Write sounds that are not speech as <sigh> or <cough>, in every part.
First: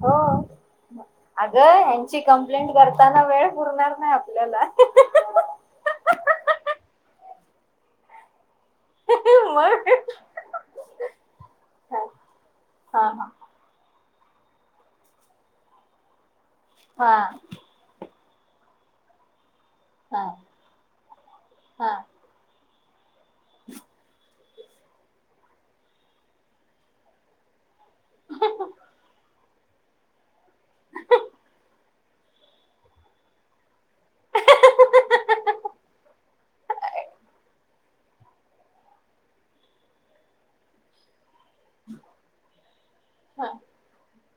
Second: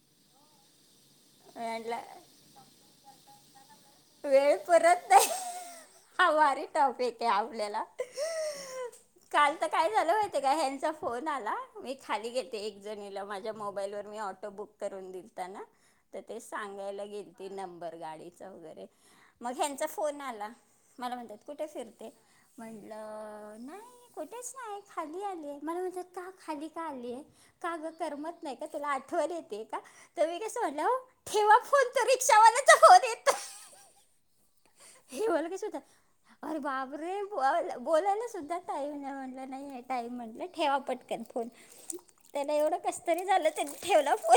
हो! अगं म्हटलं यांची कंप्लेंट करताना वेळ पुरणार नाही आपल्याला. आमारी टॉपिक आहे आपलेला. काल तर मग काय झालं ते का ह्यांचा फोन आला मी हा खाली घेते एक जणीला हा माझ्या मोबाईलवर मी ऑटो बुक करून दिलताना. तर ते सांगायला हा गेल ते नंबर गाडी वगरे मग, फोन हा आला मला म्हणतात कुठे हा फिरते म्हणटलं नाही कुठेच नाही. खाली आले मला म्हणतात का खाली का आलीय. का गं, करमत नाही का तुला आठवल येते का तर मी का स म्हणलं हो! ठेवा फोन त रिक्षावालाच फोन येत. हे बला क सुत. अरे बाबरे ब बोलायला सुद्धा टाईम आहे म्हटलं नाहीय टाईम म्हटलं ठेवा पटक त्याला एवढं कसत झालं हा त्यांनी ठेवला फो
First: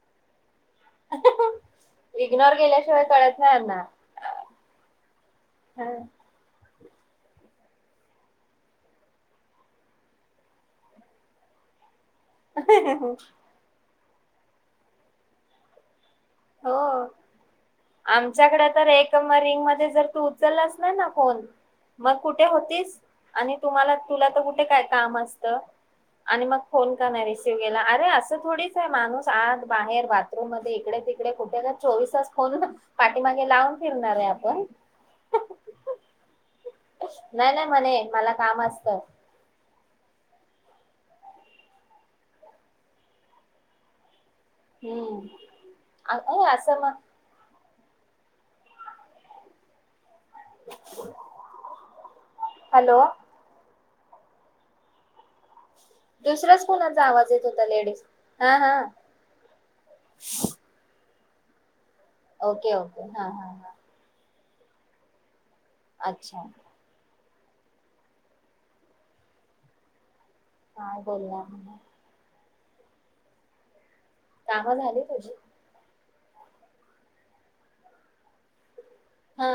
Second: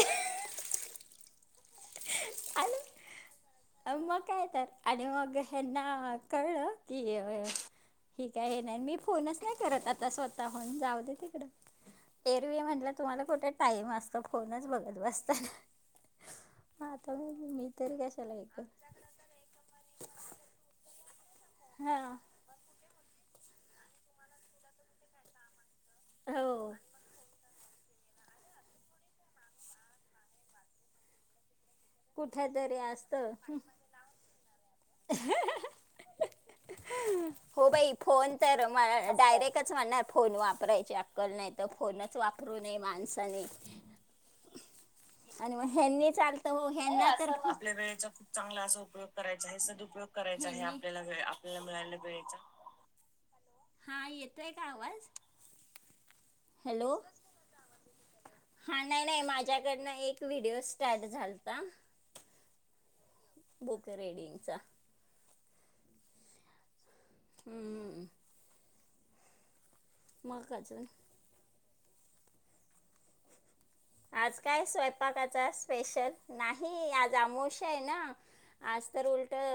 इग्नोर केल्याशिवाय कळत नाही यांना अ मग काय तर आणि मग हना. कायळ की आहे. ठीक आहे हे नाही मी फोनच नाही करत आता स्वतःहन जाऊ दे तिकडं, एअरवे म्हटलं तुम्हाला कुठे टाइम असतं फोनच बघत बसताना. हो हा आता मी तरी कशाला आमच्याकडे क तर एक रिंग म जर तू उचल असला ना फोन मग हां कुठ कुठे होतीस आणि तुम्हाला तुला तर कुठे काय काम असतं. हो आणि मग फोन का नाही ला अरे असं थोडीच आहे, माणूस आत बाहेर बाथरूम मध्ये इकडे तिकडे कुठे चोवीस तास कुठं खोल तरी असतं पाठीमागे लावून फिरणार आहे आपण. नाही नाही हो बाई म्हणे मला फोन काम तर म असतं डायरेक्ट च म्हणणार फोन वापरायची अक्कल नाही तर फोनच वापरू नये माणसाने. हम्म. <inaudible> आणि मग हनी अ चालत अय, हो असं मग हना तर. आपल्या वेळेचा खूप चांगला असा उपयोग करायचा आहे सदुपयोग करायचा आहे आपल्याला वे आपल्याला मिळाल्या वेळेचा. हॅलो. हा येतोय का आवाज. दुसऱ्याच हॅलो कोणाचा आवाज येत होता लेडीज. हा नाही नाही माझ्याकडनं एक व्हिडिओ स्टार्ट झालता. ओके ओके हा हा. हा बुक रीडिंगचा. अच्छा! हम्म हम्. मग कााजून. <unintelligible> आज काय कामं झाली तुझी स्वयंपाकाचा स्पेशल. नाही आज अमोश आहे ना आज तर उलट हा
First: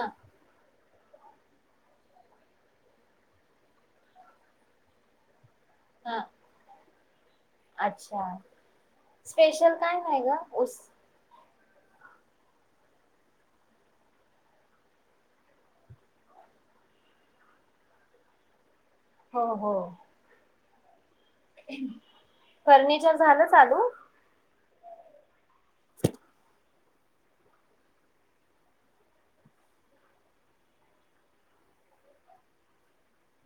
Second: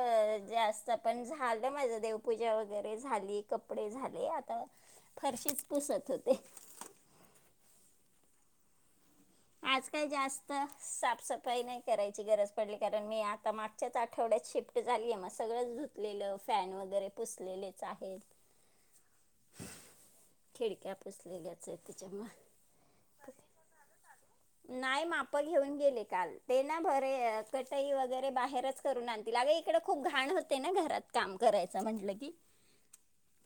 जास्त. पण झालं माझ देवपूजा वगैरे झाली कपडे झाले आता. फारशीच पुसत हा होते. अच्छा! स्पेशल आज काय काही नाही ग जास्त उस साफसफ. उपाय नाही करायची गरज पडली कारण मी आता मागच्याच आठवड्यात शिफ्ट झाली आहे मग सगळं. लेलं फॅन वगैरे पुसलेलेच आहेत. हो हो. खिडक्या पुसली ग. फर्निचर झालं चालू. नाही माप घेऊन गेले काल ते ना भरे कटई वगैरे बाहेरच. करून आणतील अग इकड खूप घाण होते ना घरात काम करायचं म्हटलं की.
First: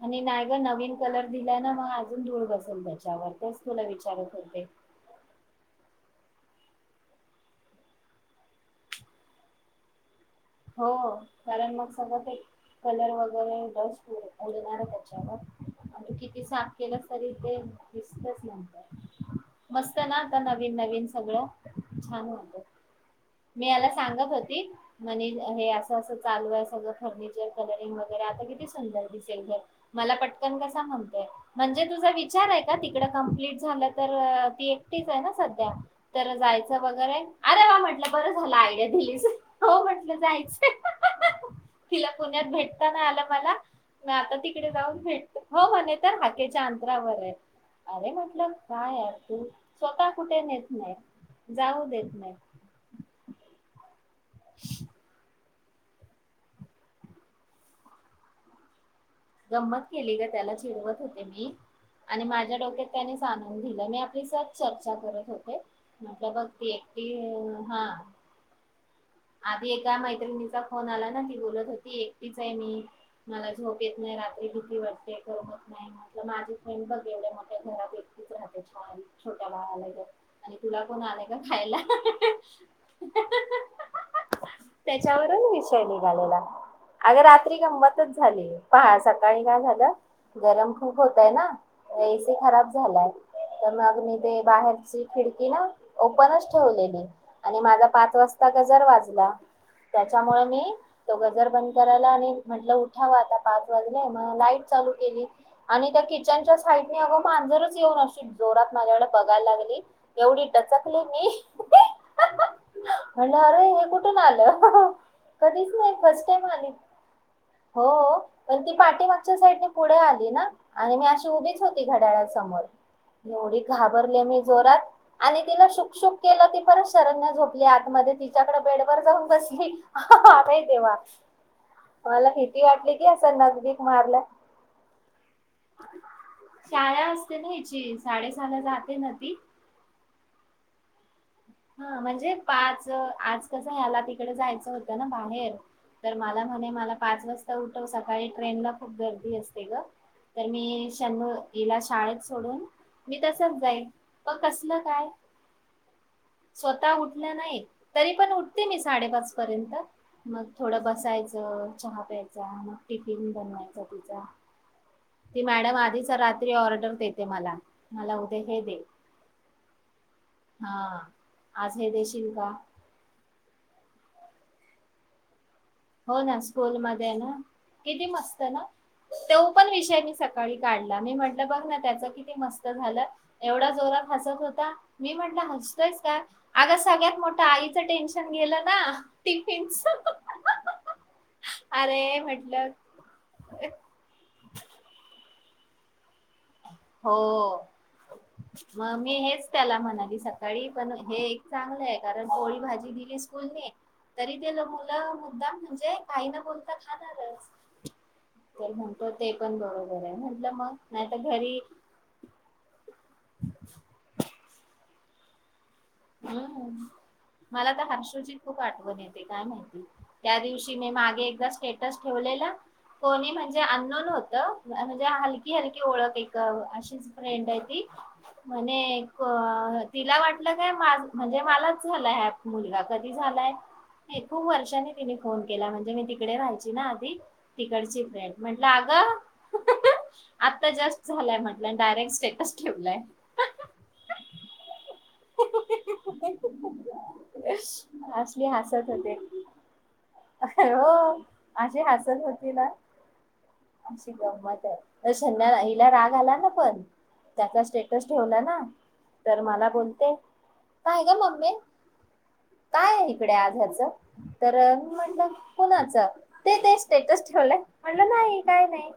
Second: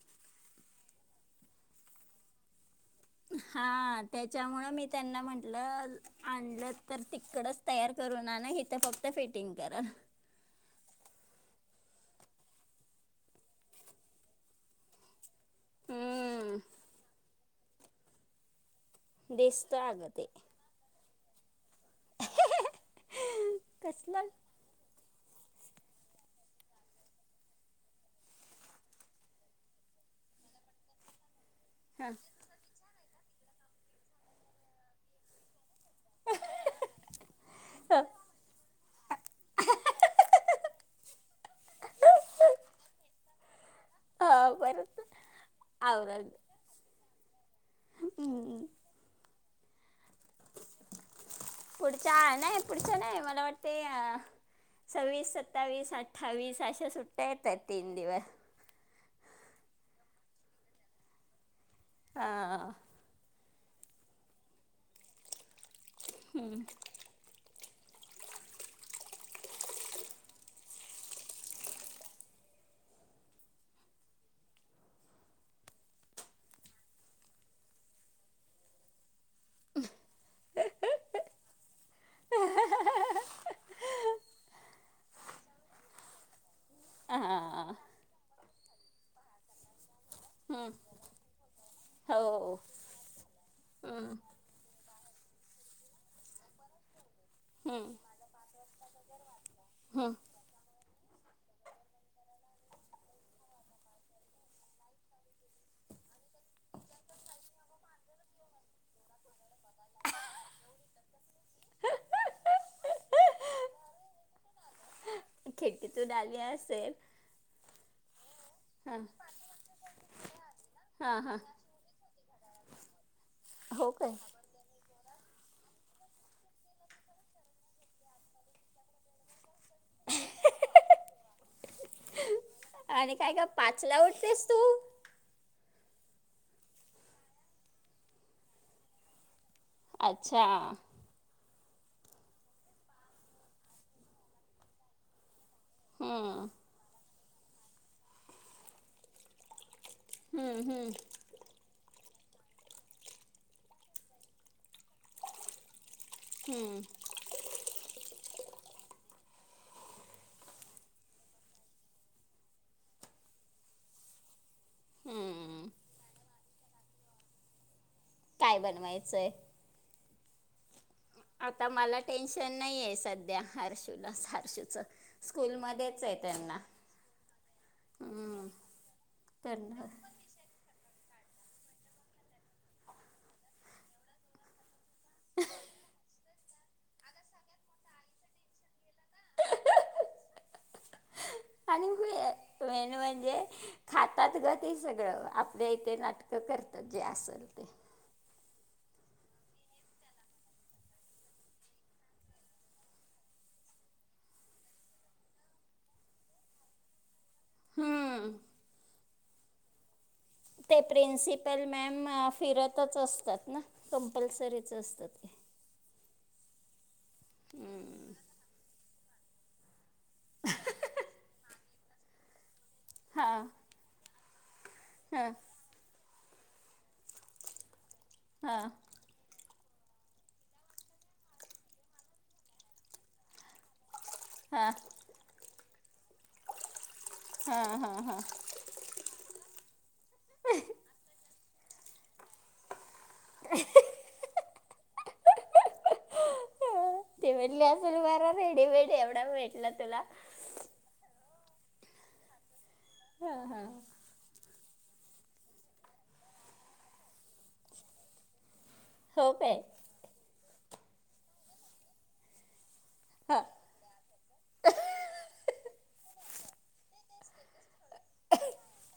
आणि नाही ग नवीन कलर दिला ना मग अजून धूळ बसून बचावर तेच तुला हा विचारत होते. त्याच्यामुळं मी त्यांना म्हटलं. आणलं तर तिकडच तयार करून आणा इथं फक्त फिटिंग करा. हो कारण मग सगळं ते कलर वगैरे डस्ट उडणार त्यांच्यावर. आणि किती हम्म साफ केलंच तरी ते दिसतच नंतर. दिसतं मस्त अगं ना ते आता नवीन नवीन सगळं छान हो. मी ह्याला कसलं सांगत होती. म्हणे हे असं असं चालू आहे सगळं फर्निचर कलरिंग वगैरे आता किती सुंदर दिसेल घर. मला पटकन कसा म्हणतोय. म्हणजे तुझा हा विचार आहे का तिकडं कंप्लीट झालं तर ती एकटीच आहे ना सध्या. तर जायचं वगैरे अरे व्वा हा, म्हटलं बरं झालं आयडिया दिलीस. हो म्हटलं जायचं तिला पुण्यात भेटता ना आलं मला‌ मी आता हा, तिकडे जाऊन परत भेटतं हो म्हणे तर आवरण हाकेच्या अंतरावर हाय. अरे म्हटलं हम्म. काय यार तू स्वतः कुठे नेत नाय. पुढच्या नाही पुढच्या नाही मला वाटतेय सव्वीस सत्तावीस. अठ्ठावीस अशा सुट्ट्या येतात तीन दिवस. गंमत केली ग त्याला चिडवत होते मी आणि माझ्या हा डोक्यात. त्यानेच आनंद दिला मी आपली स चर्चा करत होते म्हटलं बघ. हा. आधी एका मैत्रिणीचा फोन आला ना ती बोलत होती एकटीच हाय मी. मला झोप येत नाय रात्री भिती वाटते करमत नाय. आपलं माझी फ्रेंड बघ एवढ्या मोठ्या घरात एकटीच राहते छान. छोट्या भाव आलय का आणि तुला कोण आलय का खायला. <unintelligible> त्यांच्यावरून विषय निघालेला अगं रात्री हा गंमतच झाली. पहा सकाळी काय झालं हं, गरम खूप होतय ना एसी हो खराब झालाय तर मग मी हं, ते बाहेरची खिडकी ना ओपनच ठेवलेली आणि माझा हं, पाच वासता गजर वाजला हं. त्यांच्यामुळे मी तो गजर बंद करायला आणि म्हटलं उठाव आता पाच वाजले मग लाईट चालू केली आणि त्या किचनच्या साईडने अगं मांजरच येऊन अशी जोरात माझ्याकडे बघायला लागली एवढी टचकली मी म्हणलं अरे हे कुठून आलं कधीच नाही खिडकीतून फस्ट आली टाईम आले असेल हो पण ती हा पाठिमागच्या साईडने पुढे आली ना आणि मी हा अशी हा उभीच हो घड्याळ्या समोर एवढी हो काय घाबरले मी जोरात आणि तिला शुकशुक केलं ती परत शरण्या झोपली आतमध्ये तिच्याकडे बेड वर जाऊन बसली का तेव्हा मला किती वाटली आणि काय का नजदीक पाचला मारलं उठतेस तू शाळा असते ना हिची साडेसहाला जाते ना ती अच्छा हा म्हणजे पांच आज कसं याला तिकडे जायचं होतं ना बाहेर तर मला हं, म्हणे मला पाच वाजता उठव सकाळी ट्रेन ला खूप गर्दी असते गं तर हं, मी हं, शंभ ईला शाळेत सोडून मी तसंच जाईन पग कसलं काय हं, स्वतः उठलं नाही तरी पण उठते मी साडेपाच पर्यंत मग थोडं बसायचं चहा प्यायचा मग टिफिन बनवायचा तिचा ती हं. मॅडम आधीच रात्री ऑर्डर देते मला मला उद्या काय हे दे बनवायचंय हा आता आज हे मला देशील का टेन्शन नाही आहे सध्या हर्शूला हारशूचं स्कूलमध्ये हो ना स्कूल मध्ये ना किती मस्त हं, ना तेव पण त्यांना विषय म सकत सकाळी काढला मी म्हटलं बघ ना त्याच किती मस्त झालं एवढा जोरा फासत होता मी म्हटलं हसतयस का आग सगळ्यात मोठं आईचं टेन्शन गेलं ना टिफिनच आणि व अरे म्हटलं वेन म्हणजे खातात ग ते सगळं आपल्या इथे नाटक करतात जे असेल ते हो मग मी हेच त्याला म्हणाली सकाळी पण हे एक चांगलं आहे कारण पोळी भाजी दिली स्कूलने तरी ते मुलं मुद्दाम म्हणजे काईन बोलता खाणारच हम्म तर म्हणतो ते पण बरोबर आहे म्हटलं मग ते नाही तर घरी प्रिन्सिपल मॅम फिरतच असतात ना कंपल्सरीच असतात ते हम् मला तर हर्षजी खूप आठवण येते काय माहिती त्या दिवशी मी मागे एकदा स्टेटस ठेवलेला कोणी हा म्हणजे अननोन होतं म्हणजे हा हलकी हलकी ओळख एक अशीच फ्रेंड आहे ती हा म्हणे अ तिला वाटलं काय म्हणजे मलाच झालायं हा मुलगा कधी झालायं खूप हा वर्षांनी तिने फोन केला म्हणजे मी तिकडे राहायची ना आधी हा हा तिकडची हा फ्रेंड म्हण लागा आता जस्ट झालाय म्हटलं डायरेक्ट स्टेटस ठेवलाय <unintelligible> तु कती त म्हटली असेल बर रेडीमेड एवढा भेटलं तुला अ हो माझी हसत होती ना हा हा <inaudible> हिला राग आला हो तर काय मला बोलते काय का मम्ममी काय आहे हा इकडे ते तेच ते तरच ठेवलं म्हटलं नाही काय नाही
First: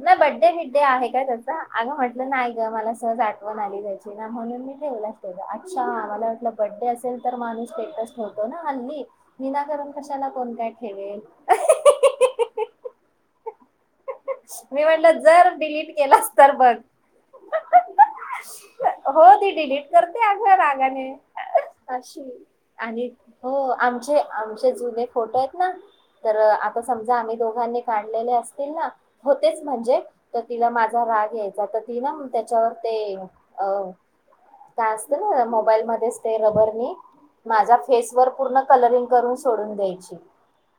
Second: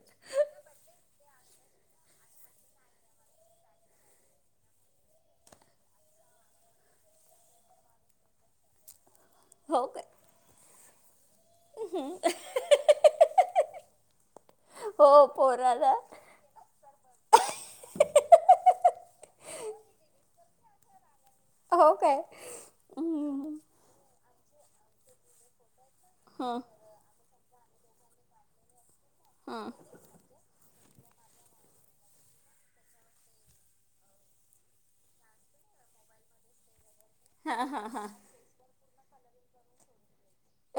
नाही बड्डे मडडे आहे का त्याच अगं म्हटलं नाही ग मला सहज आठवण आली त्याची म्हणून मी व अच्छा आ मला वाटलं बड्डे असेल तर माणूस स्टेटस्ट नव्हतो ना हल्ली विना हो करून कशाला कोण काय ठेवेल हम्म मी म्हटलं जर डिलीट केलास तर बघ हो ती डिलीट करते अग रागाने हो काय शी आणि हो हम्म आमचे आमचे जुने फोटो आहेत ना तर हम्म आता समजा आम्ही दोघांनी काढलेले असतील ना होतेच हम्म म्हणजे तर तिला माझा राग या्यायचा तर ती ना त्याच्यावर ते अ काय असत ना मोबाईल मध्येच ते रबरने हा माझा हा हा. फेस वर पूर्ण कलरिंग करून सोडून द्यायची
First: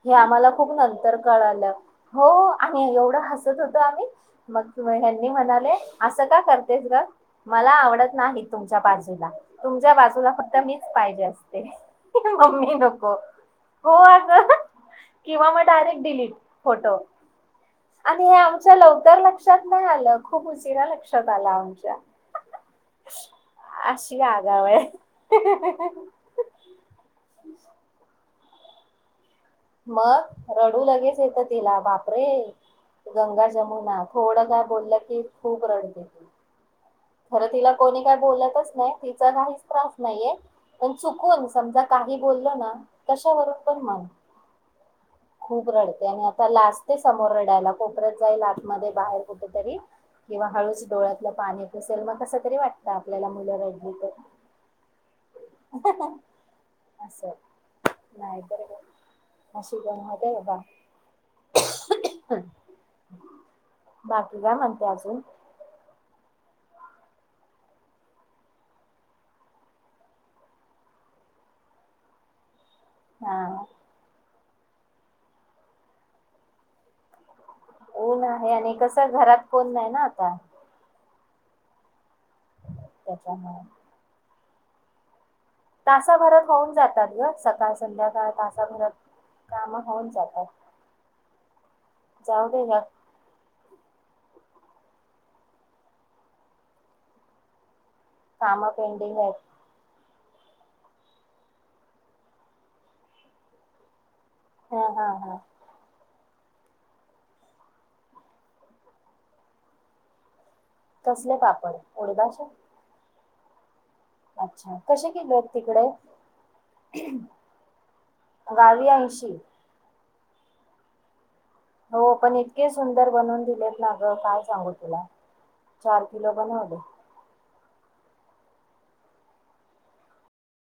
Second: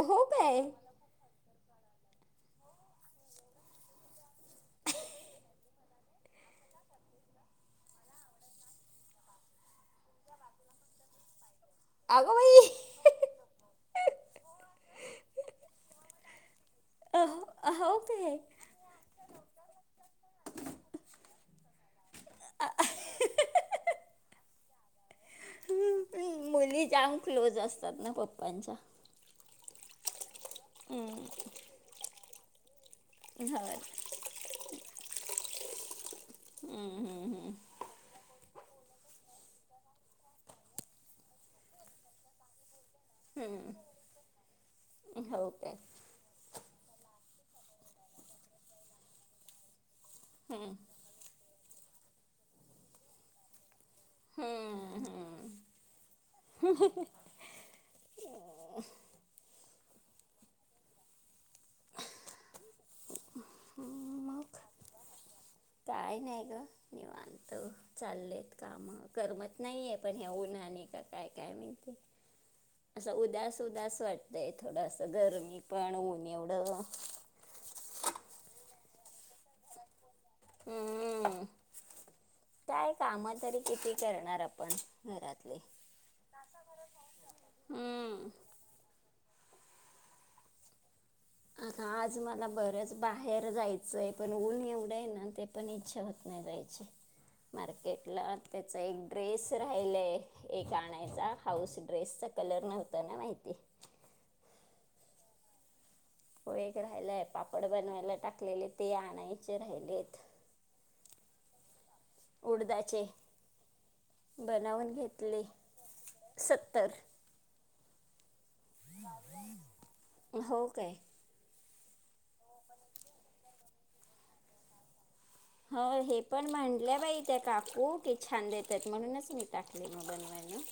हे हो आम्हाला काय खूप न तर कळाल्या हो आणि एवढं हसत होत आम्ही मग हनी म्हणाले असं का करतेस ग मला आवडत नाही तुमच्या बाजूला तुमच्या बाजूला फक्त मीच पाहिजे असते अगं बाई मम्मी नको हो अग किंवा मग डायरेक्ट डिलीट फोटो अ हो आणि हे काय आमच्या लवकर लक्षात नाही आलं खूप उशीरा लक्षात आला आमच्या अशी आगाव आहे हम्म, मुली जाम क्लोज असतात ना पप्पांच्या मग रडू लगेच हम्म येतं तिला बापरे हो गंगा जमुनात थोडं का बोललं की खूप रडते त हम्म हम्म हम्म. कोणी काय बोलतच नाही तिचा काहीच त्रास नाहीये. पण चुकून समजा काही बोलल ना कशावरून पण हम्म. मन हो खूप काय रडते आणि आता लाचते समोर रडायला कोपऱ्यात जाईल आतमध्ये बाहेर कुठेतरी किंवा हळूच डोळ्यातलं पाणी पुसेल मग कस तरी वाटतं आपल्याला मुलं रडली तर. हम्म असं नाही बर. अशी गन बाबा. हम्म बाकी काय मग म्हणते अजून? काय नाय ग. निवांत चाललेत काम करमत नाहीे पण ह्या ऊना न का काय माहिती? असं उदास हा उदास वाटतंय थोडस गरमी पण होऊन एवढं. ऊन आहे आणि कस घरात कोण नाही ना आता. हम्म काय काम तरी त्याच्यामुळे किती करणार आपण. घरातले. तासाभरात होऊन जातात ग सकाळ हम्म संध्याकाळ तासाभरात काम होऊन जातात आता आज मला जाऊ दे या बरच बाहेर जायचंय पण ऊन एवढं आहे ना ते पण इच्छा होत नाही जायची मार्केटला कामं त्याचा एक पेंडिंग आहेत. ड्रेस राहिलय एक आणायचा हाऊस ड्रेसचा कलर नव्हता ना माहिती. हा हा हा. व वेग राहिलाय पापड बनवायला टाकलेले ते आणायचे राहिलेत. कसले पापड? उडदाचे? उडदाचे. अच्छा बनवून कसे घेतले किलोत तिकडे? सत्तर गावी ऐंशी. हो काय. हो पण इतके सुंदर बनवून दिलेत ना ग, काय सांगू तुला. हो चार हे किलो पण बनवले. म्हणल्या बाई त्या काकू की छान देतायेत म्हणूनच मी टाकले मग बनवायला.